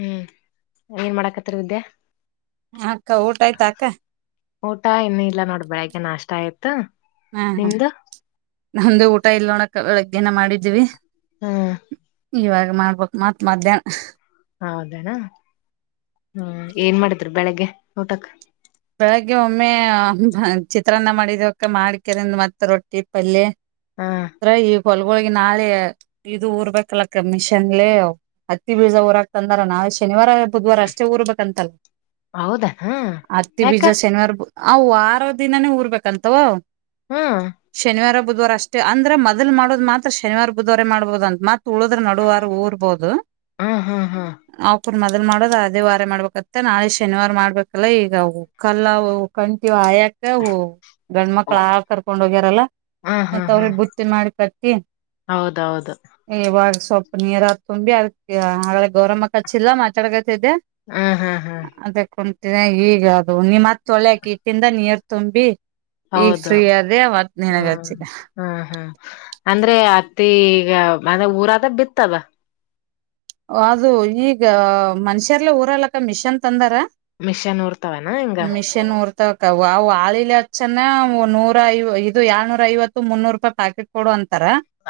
ಹ್ಮ್ ಏನ್ ಮಾಡಕತ್ತರ್ ವಿದ್ಯಾ ಅಕ್ಕ ಊಟ ಆಯ್ತಾ ಅಕ್ಕ ಊಟ ಇನ್ನುೂ ಇಲ್ಲ ನೋಡ ಬೆಳಿಗ್ಗೆ ನಾಷ್ಟ ಆಯ್ತು ಹ್ಮ ಹ ನಿಮ್ದು ನಮ್ದು ಊಟ ಇಲ್ ನೋಣಕ ಬೆಳಗ್ಗೆನ ಮಾಡಿದೀವಿ ಹ್ಮ್ ಇವಾಗ ಮಾಡ್ಬಕ್ ಮತ್ ಮಧ್ಯಾಹ್ನ ಹೌದಣ ಹ್ಮ್ ಏನ್ ಮಾಡಿದ್ರು ಬೆಳಿಗ್ಗೆ ಊಟಕ್ ಹಾಗಗೆ ಒಮ್ಮೆ ಚಿತ್ರಾನ್ನ ಮಾಡಿದಕ ಮಾಡ್ಕಿಂದ ಮ ರೊಟ್ಟಿ ಪಲ್ಯ ಹಾ ರ ಹೊಲ್ಗಳೊಗೆ ನಾಳೆ ಇದು ಊರ್ಬೇಕಲ್ಲ ಕ ಮಿಷನ್ಲಿ ಹತ್ತಿ ಬೀಳ್ಜ ಊರಾಕ್ತಂದಾರ ನಾಳೆ ಶನಿವಾರ ಬುಧವಾರ ಅಷ್ಟೇ ಊರ್ ಬೇಕಂತಲ್ಲ ಹೌದಾ ಹಾ ಯಾಕ ಬೀಜ ಶನಿವಾರ ಆ ವಾರ ದಿನಾನೇ ಊರ್ಬೇಕಂತವ ಹಾ ಶನಿವಾರ ಬುಧವಾರ ಅಷ್ಟ ಅಂದೆ ಮೊದಲ್ ಮಾಡೋ ಮಾತ್ರ ಶನಿವಾರ ಬುಧವಾರ ಮಾಡ್ಬಹುದು ಅಂತ ಮಾತ್ರ ತುಳದ್ರ ನಡುವಾರ ಊರ್ಬಹದು ಹ್ಮ್ ಹ್ಮ್ ಹ್ಮ್ ರ್ ಮೊದಲ್ ಮಾಡದದು ಅದೇ ವಾರ ಮಾಡ್ಬೇಕತ್ತೆ ನಾಳೆ ಶನಿವಾರ ಮಾಡ್ಬೇಕಲ್ಲಾ ಈಗ ಕಲ್ಲವು ಕಂಟೀಆಯಾಕ ಗಂಡ್ಮಕ್ಳ ಆಾಳ್ ಕರ್ಕೊಂಡ್ ಹೋಗ್ಯಾರಲ್ಲ ಹ್ಮ್ ಮತ್ತ ಹ್ಮ್ ಹ್ಮ್ ಅವ್ರಿಗೆ ಬುತ್ತಿ ಮಾಡಿ ಕತ್ತಿ ಹೌದೌದು ವಾಗ ಸ್ವಲ್ಪ ನೀರ್ ಆ ತುಂಬಿ ಅದಕ್ಕೆ ಹಾಗಡೆ ಗೌರಮ್ಮ ಕಚ್ಚಿಲ್ಲ ಮಾತಾಡ ಹ್ಮ್ ಹ್ಮ್ ಹ್ಮ್ ಅದ ಕುಂತಿದೆ ಈಗ ಮತ್ ತಳೆಕಿ ಇಟ್ಟಿಂದ ನೀರ್ ತುಂಬಿ ಈಗ ಹೌದು ಫ್ರೀ ಅದೇ ಅವತ್ ನಿನಗ ಹ್ಮ್ ಹಚ್ಚಿದೆ ಹ್ಮ್ ಹ್ಮ್ ಅಂದ್ರೆ ಮ ಈಗ ಮ ಊರದ ಬಿತ್ತದ ಅದು ಈಗ ಮನ್ಷ್ಯರ್ಲ್ಲ ಊರಲ್ಲಕ್ಕ ಮಿಷನ್ ತಂದಾರ ಮಿಷನ್ ಊರ್ತಾವನ ಹಿಂಗ ಮಿಷನ್ ಊರ್ ತಕ ವು ಆಳಿಲಿ ಹಚ್ಚನ ನೂರ ಐ ಇದು ಏಳ್ನೂರ ಐವತ್ತು ಮುನ್ನೂರು ರೂಪಾಯಿ ಪ್ಯಾಕೆಟ್ ಕೊಡುವ ಅಂತ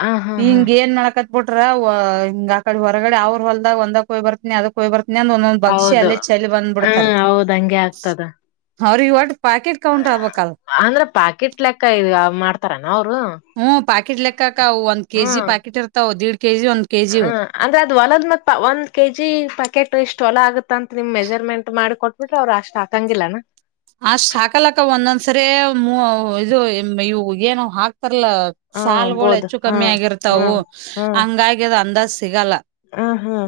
ಹ ಹಾ ಹಾ ಹಿಂಗ ಏನ್ ನಕತ್ ಬಿಟ್ರ ಹ ಆಡೆ ಹೊ ಹೊಗಡೆ ಅವ್ರ ಹೊದಾಗ ಒಂದಾಗಕ್ಕೆಯ್ರ್ತಿನಿ ಅದಕ್ಕೆೋಗ್ ಬರ್ ಇನ್ನೊಂದ ಒಂದೊಂದ್ ಬಕ್ಷಿ ಹೌದು ಅಲ್ಲೇ ಚಲಿ ಬಂದ್ಬಿಡ್ತಾರ ಹ್ಮ್ ಹೌದ್ ಅವ್ರ ಇವ ಅಂದ್ರೆ ಪಾಕಿಟ್ ಲೆಕ್ಕ ಇ ಮಾಡ್ತಾರಾನ ಅವ್ರ ಹ್ಮ್ ಪಾಕೆಟ್ ಲೆಕ್ಕವು ಒಂದ್ ಕೆಜಿ ಪಾಕೆಟ್ ಇರ್ತಾವ್ ದೀಡ್ ಕೆಜಿ ಒಂದ್ ಕೆಜಿ ಹ್ಮ ಅಂದ್ರೆ ಅದ್ ಹೊಲದ್ ಮತ್ ಒಂದ್ ಕೆಜಿ ಪ್ಯಾಕೆಟ್ ಇಷ್ಟು ಹೊಲ ಆಗುತ್ ತಂತ್ ನಿಮ್ ಮೆಜರ್ಮೆಂಟ್ ಮಾಡಿ ಕೊಟ್ಬಿಟ್ರೆ ಅವ್ರು ಅಷ್ಟ ಆಕಂಗಿಲ್ಲನಾ. ಅಷ್ ಹಕಲಕ್ಕ ಒಂದೊಂದ್ಸರಿ ಮೂ ಇದು ಇವು ಏನು ಹಾಕ್ ಲ್ಲ ಹ ಸಾಲುಗಳು ಬೋದು ಹೆಚ್ಚು ಹ ಕಮ್ಮಿ ಹ ಆಗಿರ್ತವು ಹ ಹಂಗಾಗಿ ಅದು ಅಂದಾಜ್ ಸಿಗಲ್ಲ ಹ ಹಾ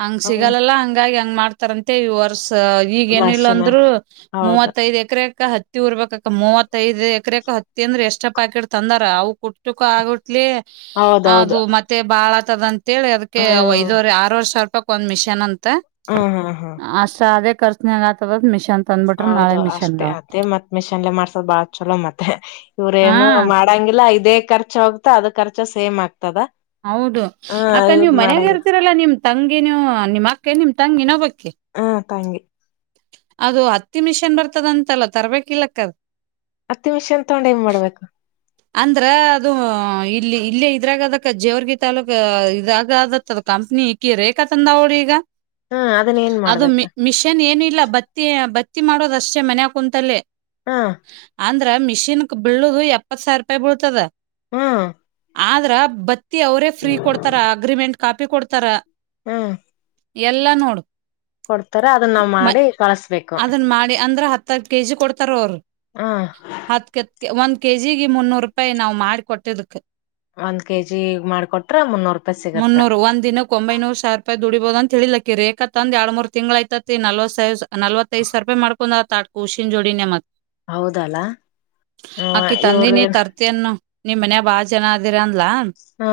ಹಂಗ ಹ್ಮ ಸಿಗಲ್ಲಲ್ಲ ಹಂಗಾಗಿ ಹೆಂಗ್ ಮಾಡ್ತ ರಂತೆ ಈ ವರ್ಷ ಈಗ ಏನಿಲ್ಲ ಮಶಿನ ಅಂದ್ರರು ಹೌದು ಮೂವತ್ತೈದ ಎಕರೆ ಎ್ರಕ್ಕ ಹತ್ತಿ ಉರ್ಬೇಕಕ್ಕ ಮೂವತ್ತೈದು ಎಕ್ರಕ ಹತ್ತಿಂದ್ರ ಎಷ್ಟ ಪಾಕೆಟ್ ತಂದಾರ ಅವವು ಇಷ್ಟಕ್ಕೂ ಆಗುಟ್ಲಿ ಹೌದೌದು ಅದು ಮತ್ತೆ ಬಾಳತದಂತ ಅಂತೇಳಿ ಅದಕ್ಕೆ ಹ್ಮ್ ಐದ್ವರೆ ಆರವರೆ ಸಾವಿರೂಪಕ್ ಒಂದ್ ಮಿಷನ್ ಅಂತ ಹ್ಮ್ ಹ್ಮ್ ಹ್ಮ್ ಅಸ ಅದೇ ಕರ್ಸನ ಆತದ ಮಿಷನ್ ತಂದ್ಬಿಟ್ರ ನಾಳೆ ಹೌದು ಮಿಷನ್ ಅಷ್ಟೇ ಅದೇ ಮತ್ ಮೆಷನ್ಲೆ ಮಾಡ್ಸೋದ್ ಬಾಳ ಚಲೋ ಮತ್ತೆ ಹಾ ಇವ್ರೇಏನು ಮಾಡಂಗಿಲ್ಲ ಇದೇ ಖರ್ಚು ಹೋಗತಾ ಅದು ರ್ಚ ಸೇಮ್ ಆಗ್ತ ಹೌದು ಅಕ್ಕ ನೀವ್ ಮನ್ಯಾಗೆ ಮಾಡಂಗಿಲ್ಲ ಇರ್ತೀರಲ್ಲಾ ನಿಮ್ ತಂಗಿ ನೀವು ನಿಮ್ಮ್ ಅಕ್ಕ ನಿಮ್ ತಂಗ್ ಇನೊಬ್ಬಕಿ. ಮತ್ ಹಂಗೆ. ಅದು ಹತ್ತಿ ಮಿಷನ್ ಬರ್ತದಂತಲ್ಲ ತರ್ಬೇಕಿಲ್ಲಕ್ಕ ಅದು. ಹತ್ತಿ ಮಿಷನ್ ತಗೊಂಡ್ ಏನ್ ಮಾಡ್ಬೇಕು ಅಂದ್ರ ಅದು ಇಲ್ಲಿ ಇಲ್ಲಿ ಇದ್ರಾಗದಕ್ಕ ಜೇವರ್ಗಿ ತಾಲೂಕ್ ಇದಾಗದತ್ ಅದ್ ಕಂಪ್ ನೀ ಇಕಿ ರೇಖಾ ತಂದ ಅವ್ಡ್ ಈಗ. ಹಾ ಅದನ್ನ ಏನ್ ಅದು ಮಾಡ್ಬೇಕ. ಮಿ ಮಿಷನ್ ಏನಿಲ್ಲ ಬತ್ತಿ ಬತ್ತಿ ಮಾಡೋದ್ ಅಷ್ಟೇ ಮನ್ಯಾಗ್ ಕುಂತಲ್ಲಿ ಹ್ಮ ಅಂದ್ ದ್ರ ಮಿಷೀನ್ಕ್ ಬೀಳುದು ಎಪ್ಪತ್ ಸಾವ್ರ ರೂಪಾಯಿ ಬೀಳ್ತದ. ಹಾ ಆದ್ರ ಬತ್ತಿ ಅವ್ರೇ ಫ್ರೀ ಕೊಡ್ತಾರ ಅಗ್ರಿಮೆಂಟ್ ಕಾಪಿ ಕೊಡ್ತಾರ. ಹಾ ಎಲ್ಲ ನೋಡು. ಕೊಡ್ತಾರ ಅದನ್ ನಾವ್ ಮಾಡಿ ಕಳಸ್ಬೇಕು. ಹತ್ತತ್ ಕೆಜಿ ಕೊಡ್ತಾರ್ ಅವ್ರು. ಹಾ ಹತ್ ಒಂದ್ ಕೆ ಜಿಗೆ ಮುನ್ನೂರು ರೂಪಾಯಿ ನಾವ್ ಮಾಡಿ ಕೊಟ್ಟಿದ್ದಕ್. ಒಂದ್ ಕೆಜಿ ಮಾಡ್ಕೊಟ್ರ ಮುನ್ನೂರು ರೂಪಾಯಿ ಸಿಗತ್ತ ಮುನ್ನೂರು ಒಂದಿನಕ್ ಒಂಬೈನೂರು ಸಾವ್ರ್ ರೂಪ ದುಡಿಬೊದ್ ಅಂತ ಹೇಳಿಲ್ ಆಕಿ ರೇಖಾ ತಂದ್ ಎರ್ಡ್ ಮೂರ್ ತಿಂಗ್ಳಾಯ್ತದ್ ನಲ್ವತ್ ಸೈಸ್ ನಲ್ವೈ ಐದ್ ಸರ್ಪೈ ಮಾಡ್ಕೊಂಡ್ತ ಆತ್ ಕುಷಿನ್ ಜೋಡಿನೇ ಮತ್ತ್ ಹೌದಲ್ಲ ಹ್ಮ ಆಕ್ಕಿ ಇವ್ರ ತಂದಿನೀ ಏನ್ ತರ್ತಯನ್ನೊ ನಿಮ್ ಮನ್ಯ ಬಾಳ ಜನ ಆದಿರ್ ಅಂದ್ಲಾ. ಹಾ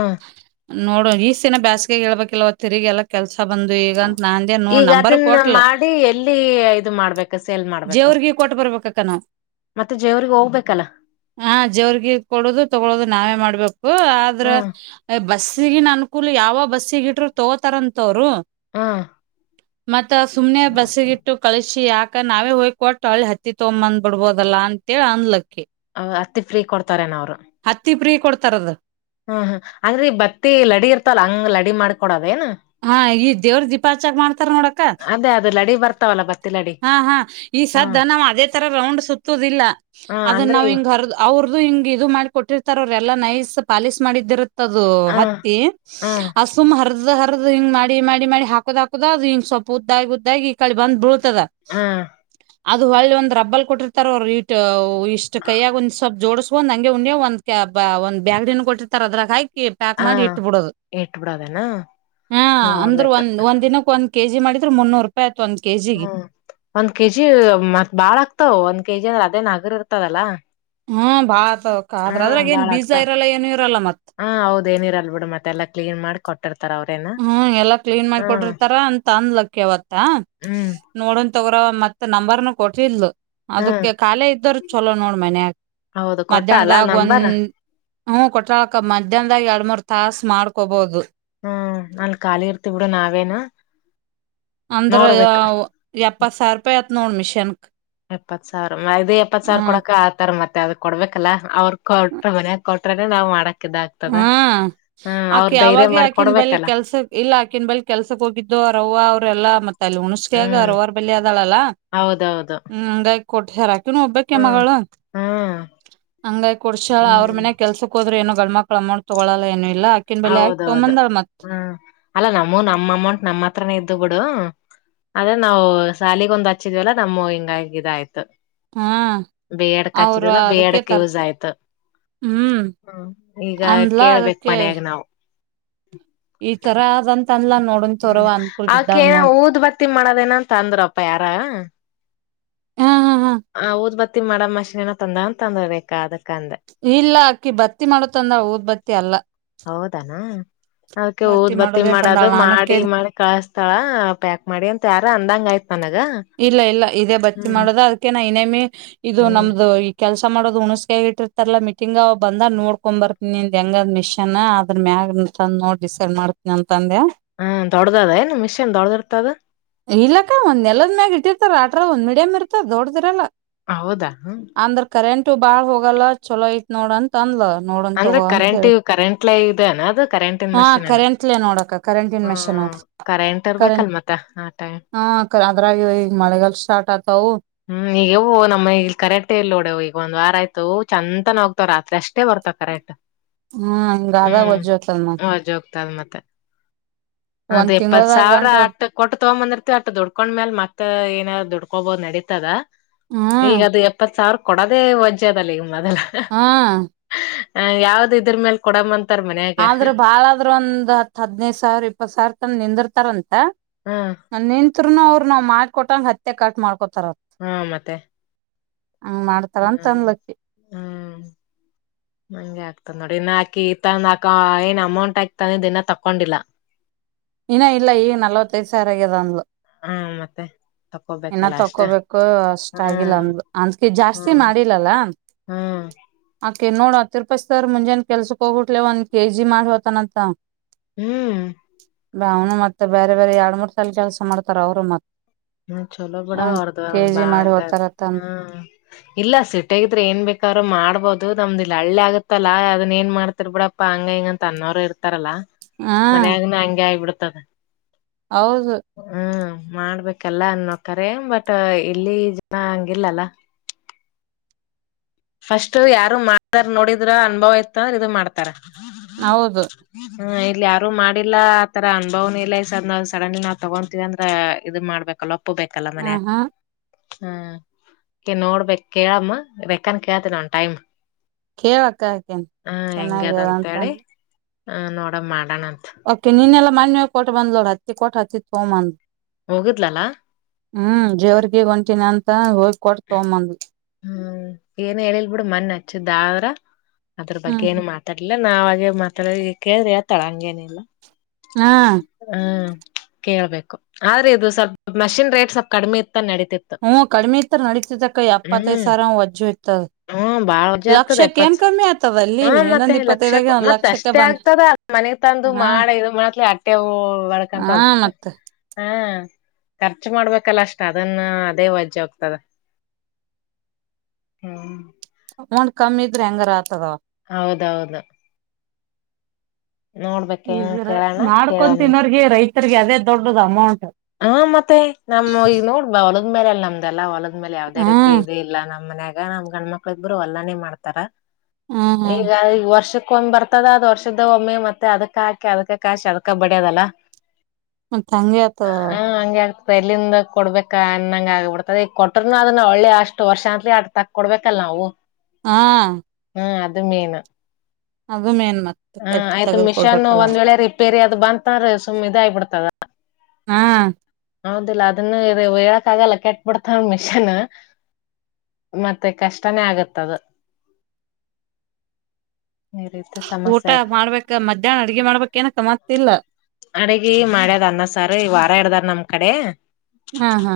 ನೋಡು ಈಸ್ಯಾನ ದಿನ ಬ್ಯಾಸ್ಗೆ ಹೇಳ್ಬೇಕಲ್ವ ತಿರಿಗ್ ಎಲ್ಲಾ ಕೆಲ್ಸ. ಬಂದು ಈಗಂತ್ ನಾ ಅಂದೇ ನೋ ಈಗ ನಂಬರ್ ಅದನ್ನ ಕೊಟ್ಲ. ಮಾಡಿ ಎಲ್ಲಿ ಇದು ಮಾಡ್ಬೇಕು ಸೇಲ್ ಮಾಡ್ಬೇಕು. ಜೇವ್ರಿಗಿ ಕೊಟ್ ಬರ್ಬೇಕಕ್ಕ ನಾವ್ ಮತ್ತೆ ಜೇವ್ರಿಗ್ ಹೋಗ್ಬೇಕಲ್ಲ. ಹಾ ಜೇವ್ರಿಗೆ ಕೊಡೋದು ತಗೊಳೋದು ನಾವೇ ಮಾಡ್ಬೇಕು ಆದ್ರ ಹ್ಮ್ ಆ ಬಸ್ಸಿಗಿನ ಅನುಕೂಲ್ ಯಾವ ಬಸ್ಸಿಗಿನು ಇಟ್ರು ತೋಗೂತಾರಂತವ್ರು. ಆ ಮತ್ತ ಸುಮ್ನೆ ಬಸ್ಸಗಿಟ್ಟು ಕಳಶಿ ಯಾಕ್ ಕ ನಾವೇ ಹೋಗ್ ಕೊಟ್ ಹೂಳ್ ಹತ್ತಿ ತೊಗೋಬಂದ್ ಬಿಡ್ಬೋದಲ್ಲ ಅಂತ ಹೇಳ್ ಅನ್ಲಕ್ ಹ ಹತ್ತಿ ಫ್ರೀ ಕೊಡ್ತಾರೆನ ಅವ್ರು. ಕೊಡ್ತಾರದ್ ಹ್ಮ್ ಹ್ಮ್ ಅಂದ್ರೆ ಬತ್ತಿ ಲಡಿ ಇರ್ತಲ್ಲ ಹಂಗ್ ಲಡಿ ಮಾಡ್ಕೊಡದ್. ಹಾ ಈ ದೇವ್ರ ದೀಪಾಚಕ್ ಮಾಡ್ತಾರ್ ನೋಡಕ್ಕ. ಅದೇ ಅದು ಲಡಿ ಬರ್ತಾವಲ್ಲ ಬತ್ತಿ ಲಡಿ ಹಾ ಹಾ ಈ ಹ್ಮ್ ಸದ್ದ ನಾವ್ ಅದೇ ತರ ರೌಂಡ್ ಸುತ್ತುದಿಲ್ಲ ಹ್ಮ್ ಅದನ್ನ ಅಂದ್ರೆ ನಾವ್ ಇವ್ ಹಿಂಗ ಹರ್ ಅವರ್ ಹಿಂಗ ಇದು ಮಾಡ ಕೊಟ್ಟಿ [unintelligible] ನೈಸ್ ಪಾಲಿಶ್ ಮಾಡಿದಿರುತ್ ಅದು ಹ್ಮ್ ಹತ್ತಿ ಹ್ಮ್ ಅದು ಸುಮ್ [unintelligible] ಹರದ್ ಹಿಂಗ ಮಾಡಿ ಮಾಡಿ ಹಾಕುದದ ಹಾಕುದದ ಅದು ಹಿಂಗ ಸ್ವಪ ಉದ್ದಾಗಿ ಉದ್ದಾಗಿ ಈ ಕಡಿ ಬಂದ್ ಬೀಳ್ತದ. ಹಾ ಅದು ಹೊಳ್ಳ ಒಂದ್ ರಬ್ಬಲ್ ಕೊಟ್ಟಿರ್ತಾರ್ ಅವ್ರು ಇಟ್ಟ ಇಷ್ಟ್ ಕೈಯಾಗ್ ಒಂದ್ ಸ್ವಪ್ ಜೋಡುಸ್ ಒಂದ್ ಹಂಗೆ ಉಂದ್ಯ ಒಂದ್ ಅಬ್ಬಾ ಒಂದ್ ಬ್ಯಾಗ್ ಡಿನು ಕೊಟ್ಟಿರ್ತರ್ ಅದ್ರಾಗ್ ಹಾಕ್ ಕಿ ಪ್ಯಾಕ್ ಹ ಮಾಡ್ ಇಟ್ಟ ಬಿಡೋದ್ ಇಟ್ಬಿಡೋದೇನಾ ಹ ಅಂದ್ರ ನೋಡ್ಬೇಕ ಒಂದ್ ಒಂದಿನಕ್ ಒಂದ್. ಕೆ ಜಿ ಮಾಡಿದ್ರೆ ಮುನ್ನೂರು ರೂಪಾಯಿ ಆತು ಒಂದ್ ಕೆ ಜಿಗೆ. ಹ್ಮ್ ಒಂದ್ ಕೆಜಿ ಮತ್ ಬಾಳ ಆಕ್ತವ ಒಂದ್ ಕೆಜಿ ಅದೇ ನಗ್ರ ಇರ್ತದಲ್ಲಾ. ಹ್ಮ ಭಾಳ್ ಅತ್. ತೋವ್ ಕ ಆದ್ರ ಅದ್ರಾಗ್ ಏನ್ ಬಾಳ ಬೀಜ ಆಗ್ತಾವ ಇರಲ್ಲ ಏನು ಇರಲ್ಲ ಮತ್. ಹಾ ಹೌದ ಏನಿರಲ್ ಬಿಡು ಮತ್ತೆಲ್ಲಾ ಕ್ಲೀನ್ ಮಾಡಿ ಕೊಟ್ಟಿರ್ತಾರ ಅವ್ರೇನ ಹ್ಮ್ ಎಲ್ಲಾ ಕ್ಲೀನ್ ಹ್ಮ್ ಮಾಡಕೊಟ್ಟಿರ್ತಾರ್ ಅಂತ ಅಂದ್ಲಕಿ ಅವತ್ತ ಹ್ಮ್ ನೋಡೋನ್ ತೊಗ್ರೋ ಮತ್ ನಂಬರ್ನು ಕೊಟ್ಟಿದ್ಲು ಹ್ಮ್ ಅದುಕ್ಕೆ ಕಾಲೆ ಇದೋರು ಚಲೋ ನೋಡ್ ಮನ್ಯಾಗ್. ಹೌದು ಕೊಟ್ಟ ಅಲ್ಲಾ ಮಧ್ಯಾಹ್ನದಾಗ್ ಒಂದ್ ನಂಬರ್ ಹ್ಮ ಕೊಟ್ರಕ ಮಧ್ಯಾಹ್ದಾಗ್ ಎರ್ಡ್ ಮೂರ್ ತಾಸ್ ಮಾಡ್ಕೊಬೊದು. ಹ್ಮ ನನ್ ಖಾಲಿ ಇರ್ತಿೀವ್ ಬಿಡು ನಾವೇನು ಅಂದ್ರ ನೋಡ್ಬೇಕ ಎಪ್ಪತ್ ಸಾವಿರ ರೂಪಾಯಿ ಆತ್ ನೋಡ್ ಮಿಷನ್ಕ್ ಎಪ್ಪತ್ ಸಾವಿರ ಇದು ಎಪ್ಪತ್ ಸಾವಿರ ಹ್ಮ್ ಕೊಡಕ ಆತರ ಮತ್ತೆ ಅದ ಕೊಡ್ಬೇಕಲ್ಲ ಅವ್ರ. ಕೊಟ್ರ ವಲ್ಯ ಕೊಟ್ರೆ ನಾವ್ ಮಾಡಕ್ ಇದ ಆಗ್ತದ ಹ್ಮ ಹ್ಮ್ ಅವ್ರ ಆಕಿ ಧೈರ್ಯ ಯಾವಾಗ ಆಕಿನ್ ಬಲ್ ಮಾಡ್ಕೊಡ್ಬೇಕಲ್ಲ ಕೆಲ್ಸಕ್ ಇಲ್ಲ ಆಕಿನ್ ಬಲ್ ಕೆಲ್ಸಕ್ ಹೋಗಿದ್ದು ಅವರವ್ವ ಅವ್ರ ಲ್ಲ ಮತ್ತೆ ಅಲ್ಲಿ ಉಣಸಕಾಗ ಹ್ಮ್ ರೋವರ್ ಬಲ್ಲಿ ಅದಳಲ್ಲಾ ಹೌದೌದು ಹ ಹಂಗ ಕೊಟ್ಟಾ ಒಬ್ಬಕಿ ಹ್ಮ್ ಮಗಳು ಹ್ಮ್ ಹಂಗ್ಯಾಗ್ ಕೊಡ್ಸಳ ಅವ್ರ ಹ್ಮ್ ಮನ್ಯಾಗ ಕೆಲ್ಸಕ್ ಹೋದ್ರ ಏನು ಗಂಡ್ಮಕ್ಲು. [unintelligible] ತಗೊಳ್ಳಲ್ಲ ಎನಿಲ್ ಹೌದೌದು ಹ್ಮ ಅಲ್ಲಾ ನಮ್ಮೂ ನಮ್ ಅಮೌಂಟ್ ನಮ್ಮ ಹತ್ರನೇ ಇದ್ದು ಬಿ ಆದ್ರೆ ನಾವು ಸಾಲಿಗ ಒಂದ್ ಹಚ್ಚಿದ್ವಲ್ಲ ನಮ್ಮ ಹಿಂಗಾಗಿ ಇದ ಆಯ್ತು ಹ್ಮ್ ಬಿ ಎಡ್ಕ್ ಅವ್ರ ಹಚ್ಚಿದಲ್ಲ ಬಿ ಅದಕ್ಕೆ ಎಡ್ಕ್ ತರ್ ಯೂಸ್ ಆಯ್ತು. ಹ್ಮ್ ಹ ಈಗ ಅಂದ್ಲ ಕೇಳ್ಬೇಕ್ ಅದಕ್ಕೆ ಮನ್ಯಾಗ ನಾವು ಈ ತರ ಆದಂತ್ ಹ್ಮ್ ಆಕೇ ಊದ್ ಬತ್ತಿ ಮಾಡದೇನಂತ ಅಂದ್ರಪ್ಪ ಯಾರ. ಹ್ಮ್ ಹ್ಮ್ ಹ್ಮ್ ಹ ಓದ್ ಬತ್ತ ಮಾಡ ಮಷಿನ್ ಏನೋ [unintelligible] ಇಲ್ಲ ಅಕ್ಕಿ ಬತ್ತಿ ಮಾಡತಂದ್ರ ಊದ ಬತ್ತಿ ಅಲ್ಲ. ಅದ್ಕ ಊದ್ ಬತ್ತಿ ಮಾಡೋದೇ ತಂದಾಳ ಮಾಡದು ನಾನು ಮಾಡಿ ಕೇಳ್ ಮಾಡಿ ಕಳಸ್ತಾಳ ಪ್ಯಾಕ್ ಮಾಡಿ ಅಂತ ಯಾರ ಅಂದಂಗ ಆಯ್ತ. ಇಲ್ಲ ಇಲ್ಲ ಇದೇ ಬರ್ತಿ ಮಾಡದ ಅದಕ್ಕೆ ನಾ ಇನೇಮಿ ಇದು ಹ್ಮ್ ನಮ್ದು ಈ ಕೆಲ್ಸ ಮಾಡೋದು ಹಣಸಕ ಇಟ್ಟಿರ್ತಾರಲ್ಲ ಮೀಟಿಂಗ್ ಬಂದ ನೋಡ್ಕೊಂಡ್ ಬರ್ತೀನಿ ನಿ ಹೆಂಗ್ ಮಿಷನ್ ಅದ್ರ ಮ್ಯಾಗ. ಅಂತ ನೋ ಡಿಸೈಡ್ ಮಾಡ್ತನಿ ಅಂತ ತಂಡೆ [unintelligible] ಹ ದೊಡ್ಡದದ ಏನ್ ಮಿಷನ್ ದೊಡ್ಡದಿರ್ತದ ಇಲ್ಲಕ್ಕ [unintelligible] ಇಟ್ಟಿರ್ತಾರ [unintelligible] ಒಂದ ಮಡಿಯಮ ಇರ್ತದ ದೊಡ್ದರಲ್ಲ ಹೌದಾ ಇಷ್ಟು ಬಾಳ್ ಹೋಗಲ್ಲ ಚೊಲೋ ಐತ್ ನೋಡ ಅಂತ ಅನ್ಲ ಅಂದ್ರೆ ಕರೆಂಟ್ ಕರೆಂಟ್ಲ ಇದೆ ಅನ ಅದು ಕರೆಂಟನ್ ಹಾ ಮಷಿನ್ನ ಕರೆಂಟ್ಲೆ ನೋಡಕ್ಕ ಕರೆಂಟಿನ್ ಹ ಮೆಷಿನ್ ಹ ಅದು ಕರೆಂಟ್ ಇರ್ಬೇಕಲ್ ಮತ್ತ ಆ ಟೈಮ್ ಹಾ ಅದ್ರಾಗ ಈಗ ಮಳೆಗಾಲ್ ಸ್ಟಾರ್ಟ್ ಆತಾವು ಹ್ಮ್ ಈಗವು ನಮ್ಮ ಇ ಕರೆಟೆ ಇಲ್ಲಿ ನೋಡೆವು ಈಗ ಒಂದ್ ವಾರ ಆಯ್ತು. ಆಯ್ತ ಚಂದನ ಹೋಗ್ತವ ರಾತ್ರಿ ಅಷ್ಟೇ ಬರ್ತಾವ ಕರೆಕ್ಟ್ ಹ್ಮ ಹಿಂಗಾದಾಗ ಹ್ಮ್ ವಜ್ಜೋತಲ್ ನ [unintelligible] ಮತ್ತೆ ಅದ ಒಂದ್ ಎಪ್ಪತ್ ತಿಂಗಳದಾಗ ಸಾವಿರ ಗಂಟ ಅಟ್ಟ ಕೊಟ್ಟು ತಗೊಂಡ್ಬಂದಿರ್ತತಿ ಅಟ್ಟು ದುಡ್ಕೊಂಡ್ಮೇಲ್ ಮತ್ತ ಏನಾದ ದುಡ್ ಕಬೋದು ನಡೀತದ ಈಗ ಹ್ಮ್ ಅದು ಎಪ್ಪತ್ ಸಾವಿರ ಕೊಡೋದೇ ವಜ್ಯದಲ್ಲಿ. ಮೊದ ಹ್ಮ್ ಯಾವ್ದ ಇದ್ರ ಮೇಲ್ ಕೊಡಂಮ ಆದ್ರ್ ಬಾಳಾದ್ರರು ಒಂದ್ ಹತ್ ಹದಿನೈದು ಸಾವಿರ ಇಪ್ಪತ್ ಸಾವಿರ ತಂದ ನಿಂದಿರ್ತಾರಂತೆ ಹ್ಮ ನಿಂತ್ನು ಅವರು ನಾವ್ ಮಾಡ್ಕೊಟ್ಟಂಗ ಹತ್ತೆ ಕಟ್ ಮಾಡ್ಕೊತ ಹಾ ಮತ್ತೆ ಹಾ ಮಾಡ್ತಾಳಂತೆ ಹ್ಮ್ ಅಂತನ್ಲಕ್ಕಿ ಹ್ಮ್ ಹಂಗೆ ಆಗ್ತದ ನೋಡಿ ಇನ್ನ ಹಾಕಿ ಇ ತಂದಾಕ ಏನ್ ಅಮೌಂಟ್ ಆಕಿ ತಂದ ಇನ್ನ ತಕೊಂಡಿಲ್ಲ ಇನ್ನ ಇಲ್ಲ ಈಗ ನಲ್ವತ್ತೈಸ ಆರಗದ ಅಂದ್ಲು ಹಾ ಮತ್ತೆ ಇನ್ನ ತಕೋಬೇಕಲ್ಲ ಅಷ್ಟ ತಕೋಬೇಕು ಅಷ್ಟ ಆಗಿಲ್ಲ ಹ್ಮ್ ಅಂದ ಅಂತಕಿ ಜಾಸ್ತಿ ಹ್ಮ್ ಮಾಡಿಲ್ಲಲ್ಲ. ಹ್ಮ್ [unintelligible] ಮುಂಜಾನ ಕೆಲ್ಸಕ್ ಹೋಗಿಟ್ಲ ಒಂದ ಎಜಿ ಮಾಡ್ ಹೊತನಂತ. ಹ್ಮ್ ಅವನು ಮತ್ತೆ ಬೇರೆ ಬೇರೆ ಎರಡ್ ಮೂರ್ ಸಲ ಕೆಲಸ ಮಾಡ್ತಾರ ಅವ್ರು ಮತ್ತ್ ಹ್ಮ ಚಲೋ ಬಿಡ ಅವರ್ದ್ ಮಾಡಿ ಬಾಳದ ಹೋತಾರತ್ತ ಹ್ಮ್ ಇಲ್ಲ ಸಿಟ್ಟಗಿದ್ರೆ ಏನ್ ಬೇಕ [unintelligible] ಮಾಡ್ಬಹದು ಅದು ನಮ್ದ ಇಲ್ಲಿ ಹಳ್ಳಿ ಆಗುತ್ತಲ್ಲಾ ಅದನ್ನ ಏನ್ ಮಾಡ್ತಿರ್ ಬಿಡಪ್ಪಾ ಹಂಗ ಹಿಂಗಂತ ಅನ್ನೋರು ಇರ್ತಾರಲ್ಲಾ. ಹಾ ಮನೆಯಾಗನ ಅಂಗ ಇ ಬಿಡತದೆ ಹೌದು ಮಾಡ್ಬೇಕಲ್ಲ ಅನ್ನೋಕಾರೆ ಬಟ್ ಇಲ್ಲಿ ಜನ ಹಂಗಿಲ್ಲಲ್ಲ ಫಸ್ಟ್ ಯಾರು ಮಾಡತಾರ ನೋಡಿದ್ರ ಅನುಭವ ಆಯ್ತಂದ ಇ ಮಾಡ್ತಾರ ಬ ಬೀ ಬ ಹೌದು ಹ್ಮ ಇಲ್ಲಿ ಯಾರು ಮಾಡಿಲ್ಲ ಆ ತರ ಅನುಭವನ ಇಲ್ಲ ಈ ಸರ್ ನ ಸಡನ್ಲಿ ನಾವವು ತಗೊಂತೀವಿ ಅಂದ್ರೆ ಇದದು ಮಾಡ್ಬೇಕಲ್ವ ತಪ್ಪಬೇಕಲ್ಲ ಹ ಮನ್ಯಾಗ ಹಾ ಹ್ಮ ನೋಡ್ಬೇಕ ಕೇಳಮ್ಮ ಅಕ್ಕನ್ ಕೇಳ್ತನ ನನ್ ಟೈಮ್ ಕೇಳಕ್ಕ ಆಕೇನ್ ಹಾ ಹೆಂಗ ಚೆನ್ನಾಗ್ಯದ ಅದಂತೇಳಿ ಅಂತಂದ ಹ ನೋಡ ಮಾಡ ಓಕೆ ನೀನ್ಲ್ಲ ಮಾನ್ಯವ ಕೊಟು ಬಂದ್ಲೋಡ್ ಹತ್ತಿ ಕೊಟ್ಟಟ್ ಹತ್ತಿ ತಗೋ್ಂದ ಹೋಗಿದ್ಲಲ್ಲ ಹ್ಮ್ ಜೇವರ್ಗ ಹೊಂಟೀನಿ ಅಂತ ಹೋಗ ಹ್ಮ್ ಏನ್ ಹೇಳಿಲ್ ಬಿಿಡು ಮನ್ ಹಚ್ಚಿದ್ದ ಅವ್ರ ಅದ್ರ ಬಗ್ಗೆ ಹ್ಮ್ ಏನು ಮಾತಾಡ್ಲಿಲ್ಲ ನಾವ್ ಹಾಗೆ ಮಾತಾಡ ಈ ಕೇಳ್ರಿ ಹತಳ ಹಂಗೇನ ಇಿಲ್ಲ ಹಾ ಹ್ಮ ಕೇಳ್ಬೇಕು ಆದ್ರೆ ಇದು ಸ್ವಲ್ಪ ಮಷಿನ್ ರೇಟ್ ಸ್ವಲ್ಪ ಕಡಿಮೆ ಇತ್ತು ನಡೀತಿತ್ತು ನಡೀತಿದ ಕೈ ಅಪ್ಪತ್ತೈ ಹ್ಮ್ ಸಾರ ಅವ್ ಅಜ್ಜ ಇಯತ ಹ್ಮ್ ಬಾಳ ವರ್ಜೆ ಆಗ್ತದ ಎಪ್ಪತ್ಸ ಆತದ ಅಲ್ಲಿ ಹ್ಮ ಮತ್ತೆ ಇನ್ನೊಂದ್ ಇಪ್ಪತ್ತೈದಾಗ ಲಕ್ಷಕ್ಕ ಒಂದ್ ಮತ್ತ ಲಕ್ಷಕ್ಕೆ ಅಷ್ಟೇ ಬಂತ್ ಆಗ್ತದ ಮ ನನಗ್ ತಂದು ಹಾ ಮಾಡ ಇ ಮಾಡತ್ ಅಟ್ಟೆ ಹ ಬರ್ಕಂತ ಹಾ ಮತ್ತ ಹ ಖರ್ಚು ಮಾಡ್ಬೇಕಲ್ಲ ಅಷ್ಟ ಅದನ್ನ ಅದೇ ವಾಜ್ಜ ಹೋಗ್ತದೆ ಹ್ಮ್ ಒಂಡ ಕಮ್ಮಿ ಇದ್ರೆ ಹೆಂಗಾರ ಆತದವ ಹೌದೌದು ನೋಡ್ಬೇಕ ಹೆಂಗ್ ಈಗ ಕೇಳೋಣ ಮಾಡ್ಕೊ ಕೇಳೋಣ ತಿನ್ನೋರ್ಗೆ ರೈತರ್ಗೆ ಅದೇ ದೊಡ್ಡದು ಅಮೌಂಟ್ ಹಾ ಮತ್ತೆ ನಮ್ ಈಗ ನೋಡ್ಬ ಹೊಳಗ ಮೇಲೆ ಅಲ್ ನಮ್ದೆಲ್ಲಾ ಹೊಲಗ ಅ್ಮೇಲೆ ಯಾವ್ದೇ ರೀತಿ ಹ್ಮ್ ಇ ಇದ ಇಲ್ಲ ನಮ್ಮ್ ಮನ್ಯಾಗ ನಮ್ ಗಂಡ ಮಕ್ಳ ಇದಬರು ಅಲ್ಲಾನೇ ಮಾಡ್ತಾರ ಹ್ಮ್ ಹ್ಮ್ ಈಗ ಈಗ ವರ್ಷ ಕೊ್ ಬರ್ತದ ಅದ್ ವರ್ಷದ ಒಮ್ಮೆ ಮತ್ತೆ ಅದಕ್ ಹಾಕಿ ಅದಕ ಕಸಿ ಅದಕ ಬಡ್ಯದಲ್ಲ ಚಂಗೆತ ಹ ಹಂಗೆ ಆಗ್ತದ ಎಲ್ಲಿಂದ ಕೊಡ್ಬೇಕ ಅನ್ನಂಗ ಆಗ್ಬಿಡ್ತದ ಈಗ ಕೊಟ್ರರುನು ಅದನ್ನ ಒಳ್ಳಿ ಅಷ್ಟು ವರ್ಷ ಅಂತತ್ಲಿ ಆ ತಕ್ಕಕ ಕೊಡ್ಬೇಕಲ್ಲ ಹೋ ಹಾ ಹಾ ಅದು ಮೇನ ಅದು ಮೇನು ಹ ಆಯ್ತು ಮಿಷನ್ ಒಂದ್ ವೇಳೆ ರಿಪೇರಿ ಅದ್ ಬಂತನ್್ರ ಸುಮ್ ಇದ ಆಗ್ಬಿಡ್ತದ ಹಾ ಹೌದಿಲ್ಲಾ ಅದನ್ನ ಇ ಹೇಳಕ್ ಆಗಲ್ಲ ಕೆಟ್ ಬಿಿಡ್ತವ ಮಿಷನ್ ಮತ್ತೆ ಕಷ್ಟನೇ ಆಗದ ಊಟ ಮಾಡ್ಬೇಕ ಮಧ್ಯಾಹ್ನ ಅಡ್ಗೆ ಮಾಡ್ಬೇಕ ನ ಕಮಾತಿಲ್ಲ ಅಡಗಿ ಮಾಡ್ಯದ್ ಅನ್ನಸಾರ್ ಈ ವಾರ ಇಡ್ದಾರ್ ನಮ್ ಕಡೆ ಹಾ ಹಾ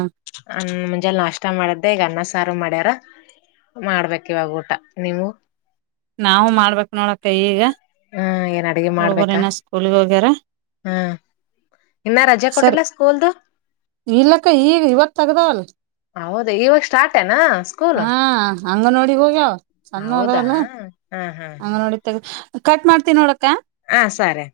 ಅ ಮುಂಜೆ ನಾಷ್ಟ ಮಾಡದ್ದೇ ಈಗ ಅನ್ನ ಸಾರು ಮಾಡ್ಯಾರ ಮಾಡ್ಬೇಕ ಇವಾಗ ಊಟ ನೀವು ನಾವವು ಮಾಡ್ಬೇಕಕ್ ನೋಡಕ್ಕೈ ಈಗ ಹ್ಮ ಹಡುಬರಿನ ಸ್ಕೂಲ್ ವಗೇರಾ ಹ್ಮ ಇನ್ನ ರಜೆ ಸರಿ ಕೊಟ್ಟಿಲ್ಲ ಸ್ಕೂಲ್ದು ಇಲ್ಲಕ್ಕ ಈಗ ಇವತ್ ತಗ್ದವಲ್ ಹೌದ ಇವಾಗ ಸ್ಟಾರ್ಟ್ ಏನಾ ಸ್ಕೂಲ್ ಹಾ ಹಂಗ ನೋಡಿ ಹೋಗ್ಯಾವ ಸಣ್ಣ ಹೌದಾ ಅದಲ್ಲ ಹಾ ಹಾ ಹಂಗ ಹಾ ನೋಡಿತ್ತ ಕಟ್ ಮಾಡ್ತನಿ ನೋಡಕ್ಕ ಹಾ ಸಾರೆ